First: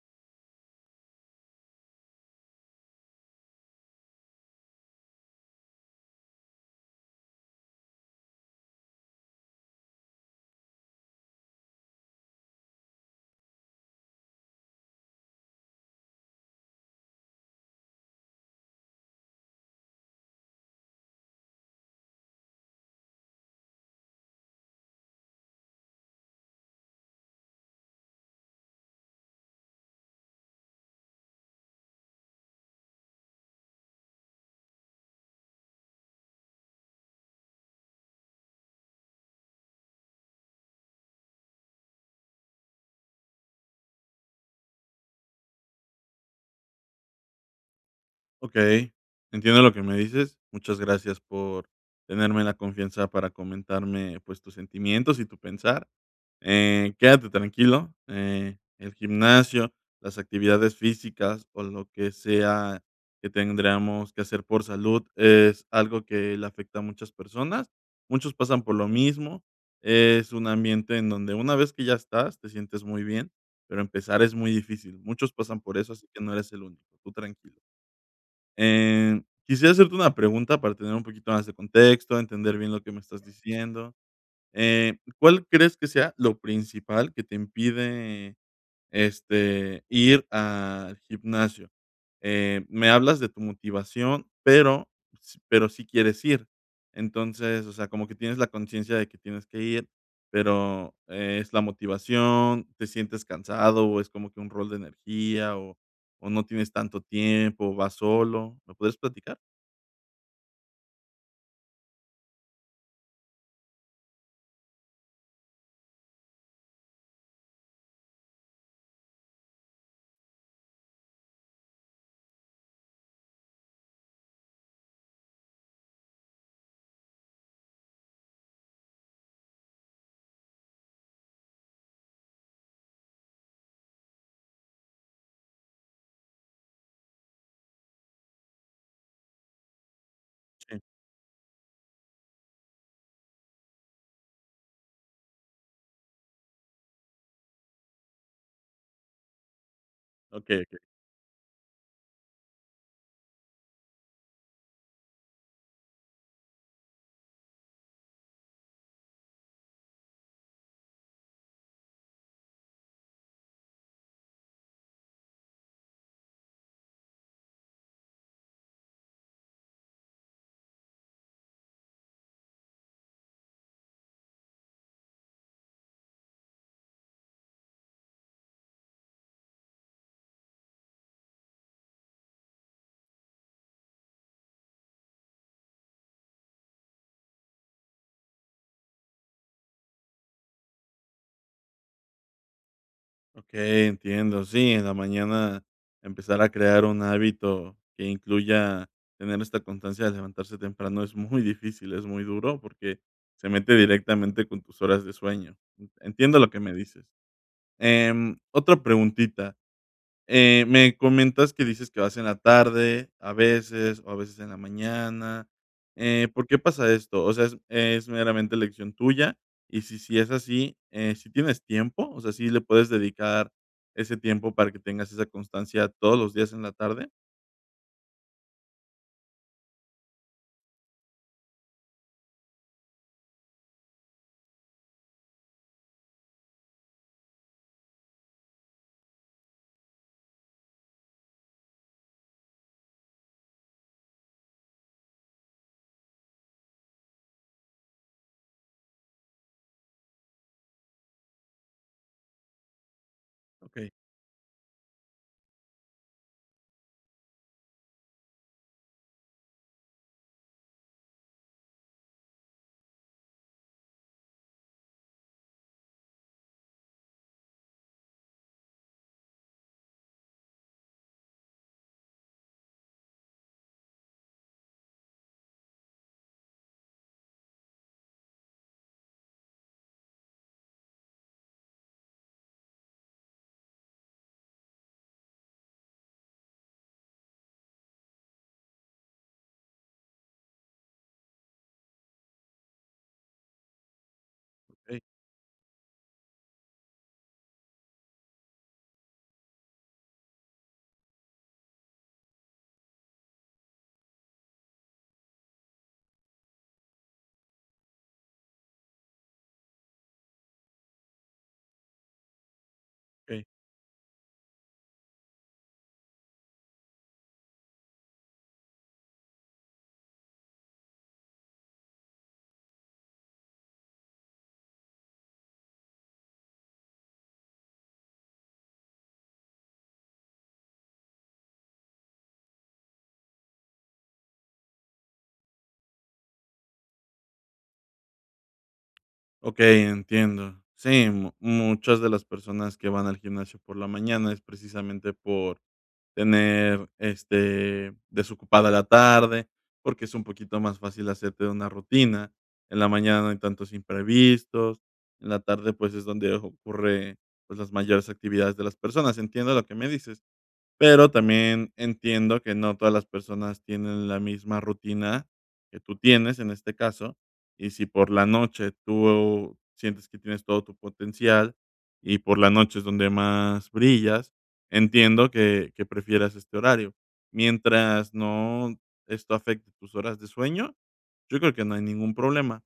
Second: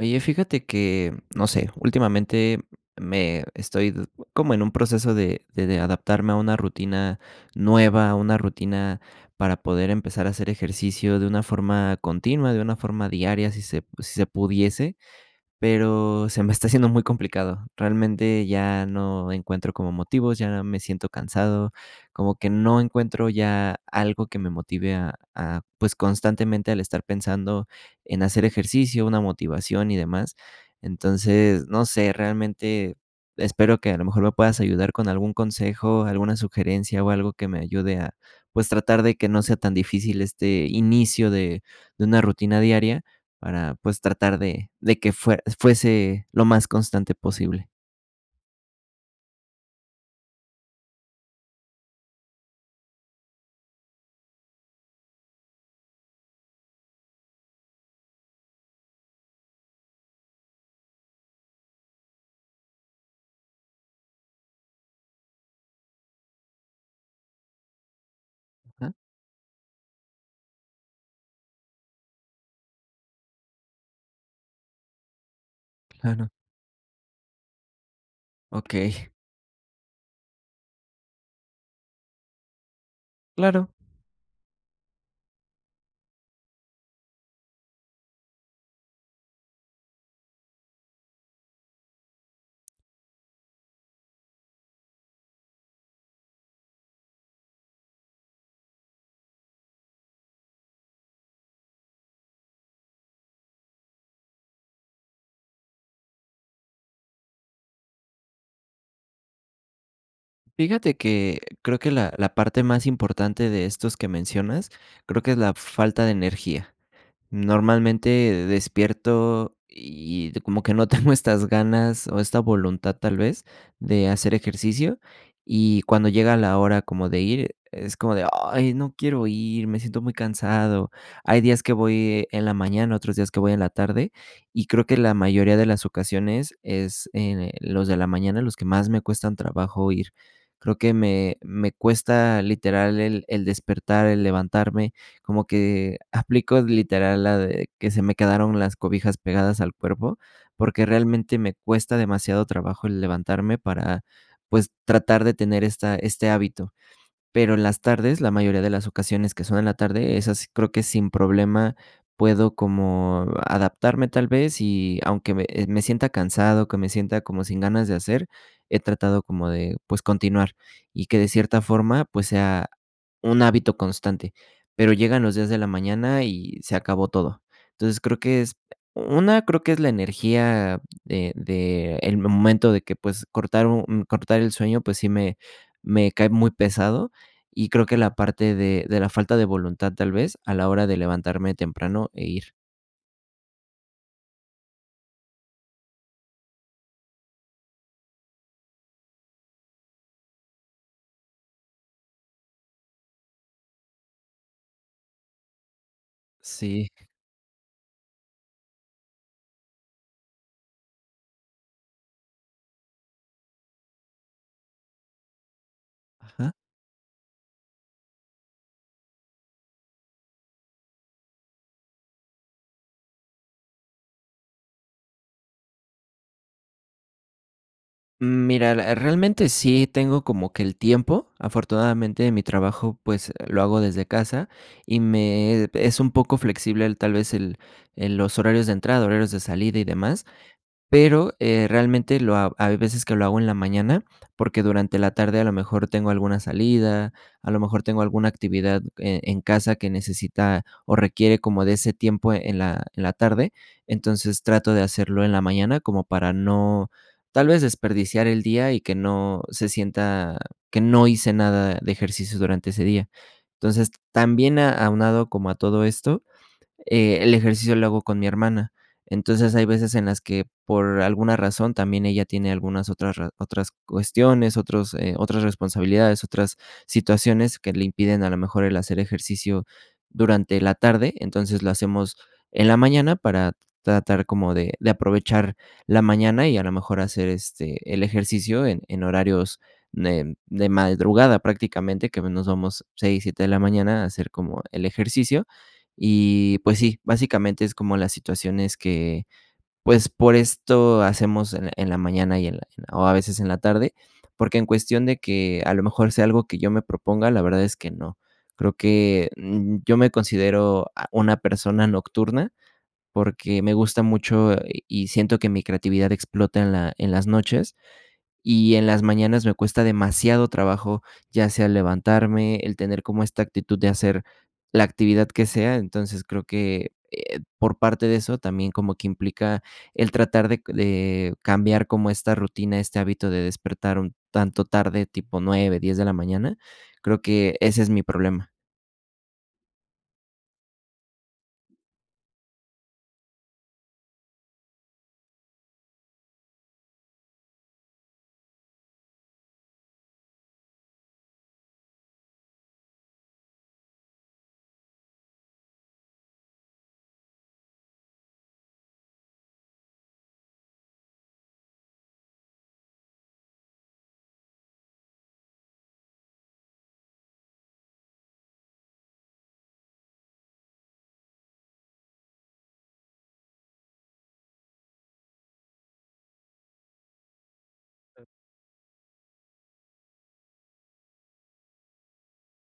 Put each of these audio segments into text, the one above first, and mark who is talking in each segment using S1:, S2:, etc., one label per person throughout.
S1: Oye, fíjate que, no sé, últimamente me estoy como en un proceso de de adaptarme a una rutina nueva, a una rutina para poder empezar a hacer ejercicio de una forma continua, de una forma diaria, si se si se pudiese, pero se me está haciendo muy complicado. Realmente, ya no encuentro como motivos, ya me siento cansado, como que no encuentro ya algo que me motive a a, pues, constantemente el estar pensando en hacer ejercicio, una motivación y demás. Entonces, no sé, realmente espero que a lo mejor me puedas ayudar con algún consejo, alguna sugerencia, o algo que me ayude a, pues, tratar de que no sea tan difícil este inicio de de una rutina diaria para, pues, tratar de de que fuer fuese lo más constante posible.
S2: Okey, entiendo lo que me dices. Muchas gracias por tenerme la confianza para comentarme, pues, tus sentimientos y tu pensar, eh, quédate tranquilo. Eh, el gimnasio, las actividades físicas o lo que sea que tendríamos que hacer por salud, es algo que le afecta a muchas personas. Muchos pasan por lo
S1: A
S2: mismo. Es un ambiente en donde una vez que ya estás, te sientes muy bien, pero empezar es muy difícil. Muchos pasan por eso, así que
S1: Claro.
S2: no eres el único. Tú tranquilo.
S1: Okey.
S2: Eh, quisiera hacerte una pregunta para tener un poquito más de contexto, entender bien lo que me estás
S1: Claro.
S2: diciendo. Eh, ¿cuál crees que sea lo principal que te impide, este, ir al gimnasio? Eh, me hablas de tu motivación, pero s pero sí quieres ir. Entonces, o sea, como que tienes la conciencia de que tienes que ir, pero, ¿es la motivación, te sientes cansado, es como que un rol de energía o o no tienes tanto tiempo, vas solo? ¿Puedes platicar?
S1: Fíjate que creo que la la parte más importante de estos que mencionas creo que es la f falta de energía. Normalmente despierto y y como que no tengo estas ganas o esta voluntad, tal vez, de hacer ejercicio y cuando llega la hora como de ir, es como de: ''Ay, no quiero ir, me siento muy cansado''. Hay días que voy en la mañana, otros días que voy en la tarde y creo que la mayoría de las ocasiones es en en, los de la mañana los que más me cuestan trabajo ir. Creo
S2: Sí.
S1: que me me cuesta literal el el despertar, el levantarme, como que aplico literal la de que ''se me quedaron las cobijas pegadas al cuerpo",
S2: Okey, okey.
S1: porque realmente me cuesta demasiado trabajo el levantarme para, pues, tratar de tener esta este hábito. Pero en las tardes, la mayoría de las ocasiones que son en la tarde, esas creo que sin problema puedo como adaptarme, tal vez, y aunque me me sienta cansado, que me sienta como sin ganas de hacer, he tratado como de, pues, continuar y que de cierta forma, pues, sea un hábito constante. Pero llegan los días de la mañana y se acabó todo. Entonces, creo que es, 1, creo que es la energía, eh, de el momento de que, pues, cortar un un cortar el sueño, pues sí me me cae muy pesado y creo que la parte de de la falta de voluntad, tal vez, a la hora de levantarme temprano e ir.
S2: Okey, entiendo, sí, en la mañana empezar a crear un hábito que incluya tener esta constancia de levantarse temprano es muy difícil, es muy duro, porque se mete directamente con tus horas de sueño, entiendo lo que me
S1: Sí.
S2: dices. Em, otra preguntita, eh, me comentas que dices que vas en la tarde, a veces, o a veces en la mañana, eh, ¿por
S1: Ajá.
S2: qué pasa esto? O sea, es es meramente elección tuya, y si sí es así, si tienes tiempo, o sea, ¿sí le puedes dedicar ese tiempo para que tengas esa constancia todos los días en la tarde?
S1: Mm, mira, eh, realmente sí tengo como que el tiempo, afortunadamente, mi trabajo, pues, lo hago desde casa y me es un poco flexible el, tal vez, el el los horarios de entrada, horarios de salida y demás, pero, eh, realmente lo ha hay veces que lo hago en la mañana, porque durante la tarde a lo mejor tengo alguna salida, a lo mejor tengo alguna actividad, eh, en casa que necesita o requiere como de ese tiempo en la en la tarde,
S2: Okey.
S1: entonces, trato de hacerlo en la mañana como para no, tal vez, desperdiciar el día y que no se sienta que no hice nada de ejercicio durante ese día, entonces, también a aunado como a todo esto, eh, el ejercicio lo hago con mi hermana, entonces, hay veces en las que, por alguna razón, también ella tiene algunas otras razo otras cuestiones, otros, eh, otras responsabilidades, otras situaciones que le impiden a lo mejor el hacer ejercicio durante la tarde, entonces lo hacemos en la mañana para tratar como de de aprovechar la mañana y a lo mejor hacer, este, el ejercicio en en horarios de de madrugada prácticamente, que a menos vamos 6 7 de la mañana a hacer como el
S2: Okey.
S1: ejercicio, y, pues sí, básicamente es como las situaciones que, pues, por esto hacemos en en la mañana y en la en la o a veces en la tarde, porque en cuestión de que a lo mejor sea algo que yo me proponga, la verdad es que no, creo que, um, yo me considero, ah, una persona nocturna porque me gusta mucho, y y siento que mi creatividad explota en la en las noches y en las mañanas me cuesta demasiado trabajo, ya sea el levantarme, el tener como esta actitud de hacer la actividad que sea, entonces, creo que, eh, por parte de eso, también como que implica el tratar de de cambiar como esta rutina, este hábito de despertar un tanto tarde, tipo 9 10 de la mañana, creo que ese es mi problema.
S2: Okey, entiendo. Sí, mu muchas de las personas que van al gimnasio por la mañana es precisamente por tener, este, desocupada la tarde, porque es un poquito más fácil hacerte una rutina, en la mañana no hay tantos imprevistos, en la tarde, pues, es donde ocurre, pues, las mayores actividades de las personas. Entiendo lo que me dices, pero también entiendo que no todas las personas tienen la misma rutina que tú tienes en este caso, y si por la noche tú sientes que tienes todo tu potencial y por la noche es donde más brillas, entiendo que que prefieras este horario, mientras, no, esto afecte tus horas de sueño, yo creo que no hay ningún problema.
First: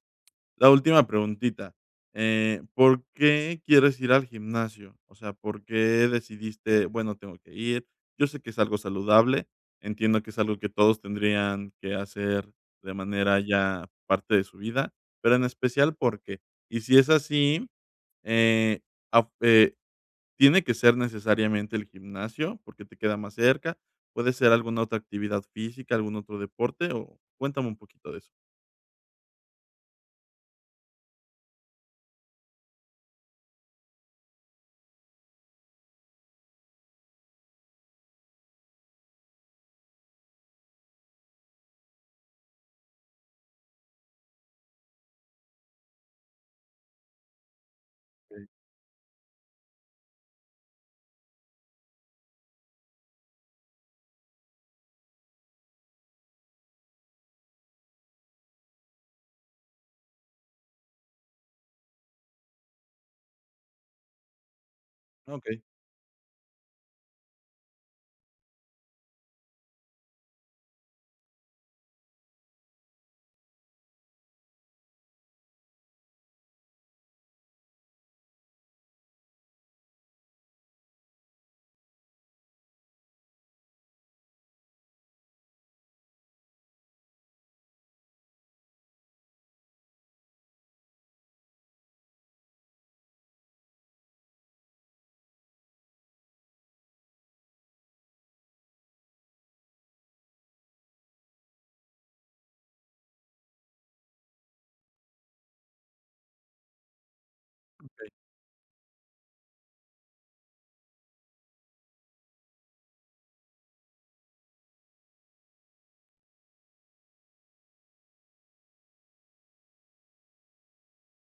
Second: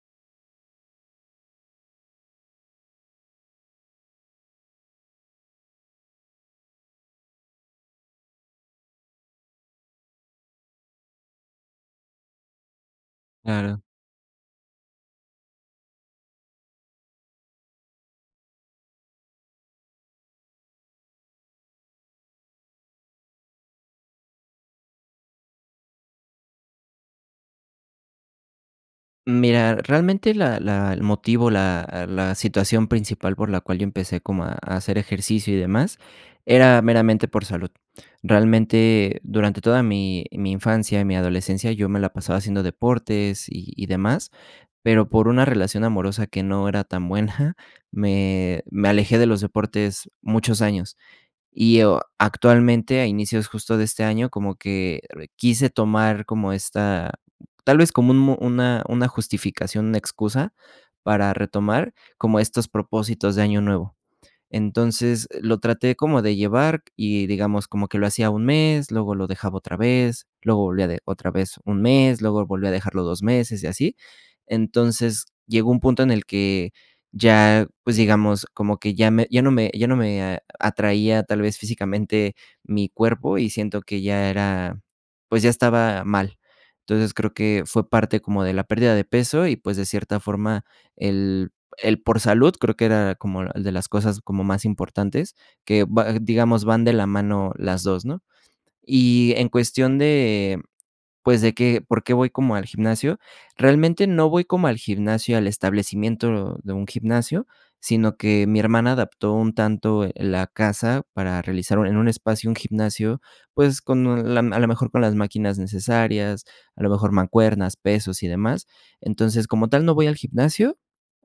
S2: La última preguntita, eh, ¿por qué quieres ir al gimnasio? O sea, ¿por qué decidiste: "Bueno, tengo que ir"? Yo sé que es algo saludable, entiendo que es algo que todos tendrían que hacer de manera
S1: Claro.
S2: ya parte de su vida, pero en especial ¿por qué? Y si es así, eh, afu eh, ¿tiene que ser necesariamente el gimnasio?, porque te queda más cerca, ¿puede ser alguna otra actividad física, algún otro deporte? O cuéntame un poquito de eso.
S1: Mira, realmente la la el motivo, la la situación principal por la cual yo empecé como a a hacer ejercicio y demás, era meramente por salud. Realmente, durante toda mi mi infancia y mi adolescencia, yo me la pasaba haciendo deportes y y demás, pero por una relación amorosa que no era tan buena,
S2: Hey.
S1: me me alejé de los deportes muchos años, y o actualmente, a inicios justo de este año, como que re quise tomar como esta, tal vez como un una una justificación, una excusa para retomar, como estos propósitos de año nuevo, entonces, lo
S2: Okey.
S1: traté como de llevar y, digamos, como que lo hacía un mes, luego lo dejaba otra vez, luego volvía de otra vez un mes, luego volvió a dejarlo 2 meses y así, entonces, llegó un punto en el que ya, pues, digamos, como que ya me ya no me ya no me atraía, tal vez, físicamente mi cuerpo y siento que ya era, pues ya estaba mal, entonces creo que, fue parte como de la pérdida de peso y, pues, de cierta forma, el el por salud, creo que era como de las cosas como más importantes, que va, digamos, van de la mano las 2, ¿no? Y en cuestión de, pues, de que, ¿por qué voy como al gimnasio?, realmente no voy como al gimnasio, al establecimiento de un gimnasio,
S2: Okey.
S1: sino que mi hermana adaptó un tanto, eh, la casa para realizar, en un espacio un gimnasio, pues con la a lo mejor con las máquinas necesarias, a lo mejor mancuernas, pesos y demás, entonces, como tal, no voy al gimnasio,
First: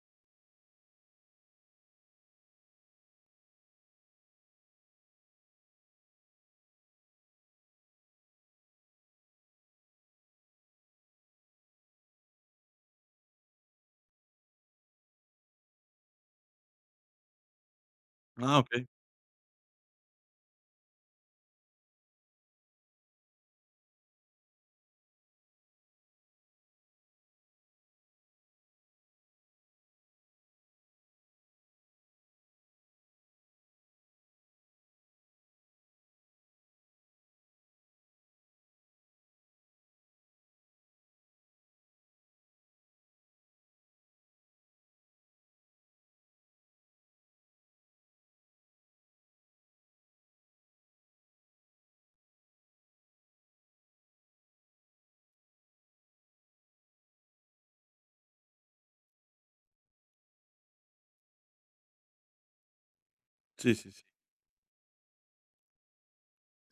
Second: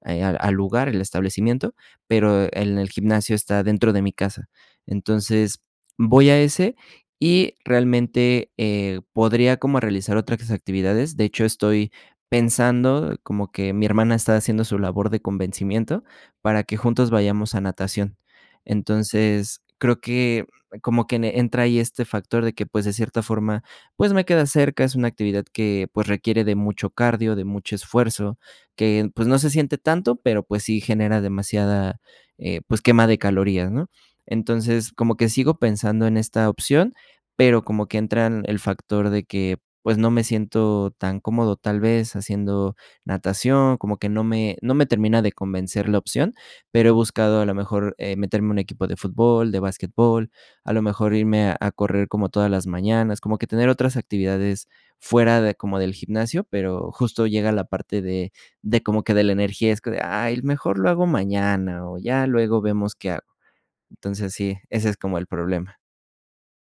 S1: eh, al al lugar, el establecimiento, pero en el gimnasio está dentro de mi casa, entonces, voy a ese y realmente, eh, podría como realizar otras actividades, de hecho, estoy pensando, como que mi hermana está haciendo su labor de convencimiento, para que juntos vayamos a natación,
S2: Ah, okey.
S1: entonces, creo que como que en entra ahí este factor de que, pues, de cierta forma, pues me queda cerca, es una actividad que, pues requiere de mucho cardio, de mucho esfuerzo, que, pues no se siente tanto, pero, pues sí genera demasiada, eh, pues quema de calorías, ¿no?, entonces, como que sigo pensando en esta opción, pero como que entran el factor de que, pues, no me siento tan cómodo tal vez haciendo natación, como que no me no me termina de convencer la opción, pero he buscado a lo mejor, eh, meterme a un equipo de fútbol, de basquetbol, a lo mejor irme a correr como todas las mañanas, como que tener otras actividades fuera de como del gimnasio, pero justo llega la parte de de como que de la energía, es como de: "Ay, mejor lo hago mañana o ya luego vemos qué hago",
S2: Sí, sí, sí.
S1: entonces, sí, ese es como el problema.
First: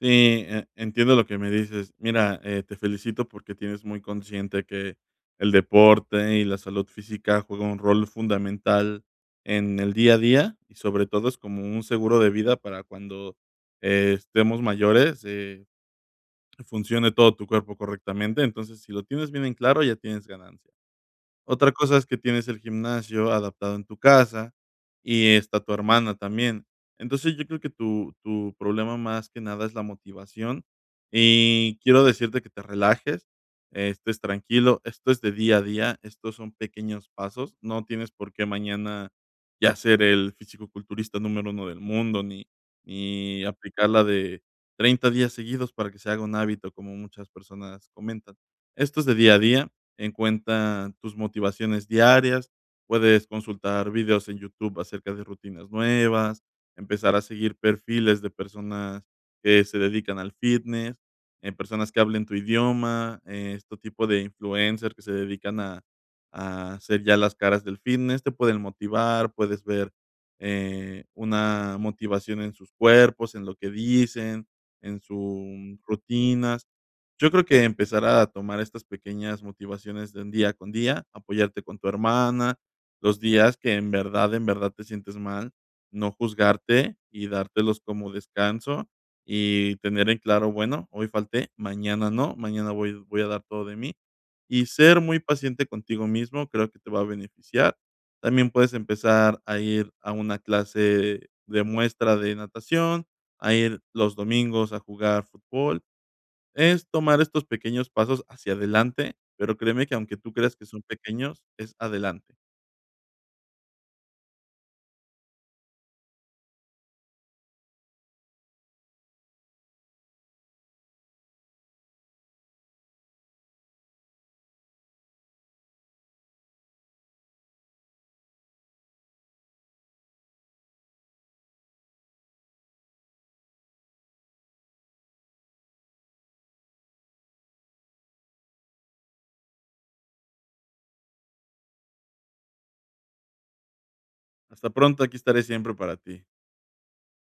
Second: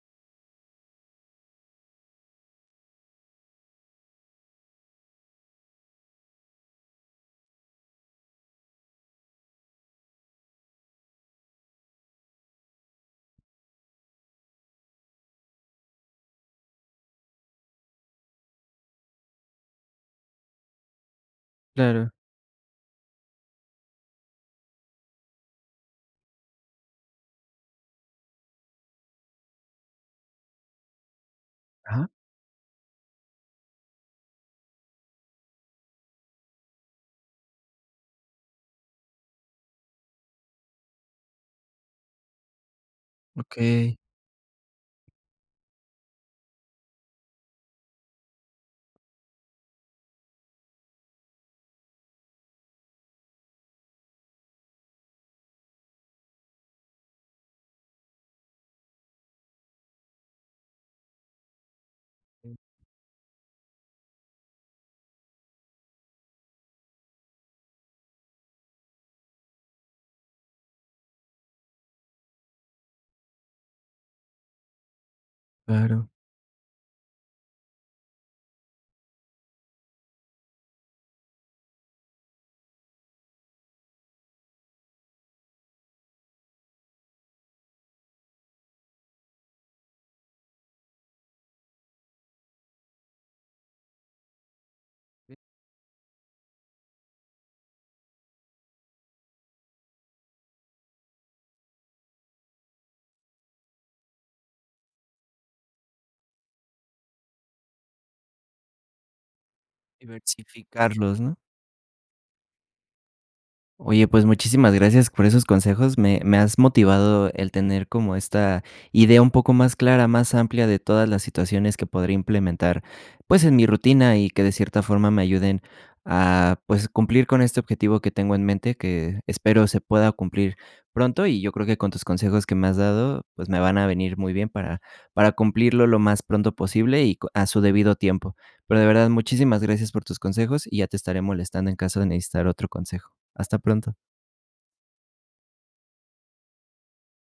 S2: Sí, e entiendo lo que me dices, mira, eh, te felicito porque tienes muy consciente que el deporte y la salud física juega un rol fundamental en el día a día, y sobre todo es como un seguro de vida para cuando estemos mayores, eh, funcione todo tu cuerpo correctamente, entonces, si lo tienes bien en claro, ya tienes ganancia, otra cosa es
S1: Claro.
S2: que tienes el gimnasio adaptado en tu casa y está tu hermana también, entonces, yo creo que tu tu problema más que nada es la motivación y quiero
S1: Ajá.
S2: decirte que te relajes, estés tranquilo, esto es de día a día, estos son pequeños pasos, no tienes por qué mañana ya ser el fisicoculturista número 1 del mundo, ni ni aplicar
S1: Okey.
S2: la de 30 días seguidos para que se haga un hábito, como muchas personas comentan, esto es de día a día, en cuenta tus motivaciones diarias, puedes consultar videos en YouTube acerca de rutinas nuevas, empezar a seguir perfiles de personas que se dedican al fitness, eh, personas que hablen tu
S1: Ujú.
S2: idioma, este tipo de influencers que se dedican a a ser ya las caras del fitness, te pueden motivar, puedes ver, eh, una motivación en sus cuerpos, en lo que dicen, en su
S1: Claro.
S2: rutinas. Yo creo que empezar a tomar estas pequeñas motivaciones de un día con día, apoyarte con tu hermana, los días que en verdad, en verdad te sientes mal, no juzgarte y dártelos como descanso y tener en claro: "Bueno, hoy falté, mañana no, mañana voy voy a dar todo de mí", y ser muy
S1: Sí.
S2: paciente contigo mismo, creo que te va a beneficiar, también puedes empezar a ir a una clase de muestra de natación, a ir los domingos a jugar fútbol. Es tomar estos pequeños pasos hacia adelante, pero créeme que aunque tú creas que son
S1: Diversificarlos, ¿no?
S2: pequeños, es adelante.
S1: Oye, pues muchísimas gracias por esos consejos, me me has motivado el tener como esta idea un poco más clara, más amplia de todas las situaciones que podría implementar, pues en mi rutina y que de cierta forma me ayuden a, pues, cumplir con este objetivo que tengo en mente, que espero se pueda cumplir pronto y yo creo que con tus consejos que me has dado, pues, me van a venir muy bien para para cumplirlo lo más pronto posible y con a su debido tiempo, pero, de verdad, muchísimas gracias por tus consejos y ya te estaré molestando en caso de necesitar otro consejo, hasta pronto.
S2: Hasta pronto, aquí estaré siempre para ti.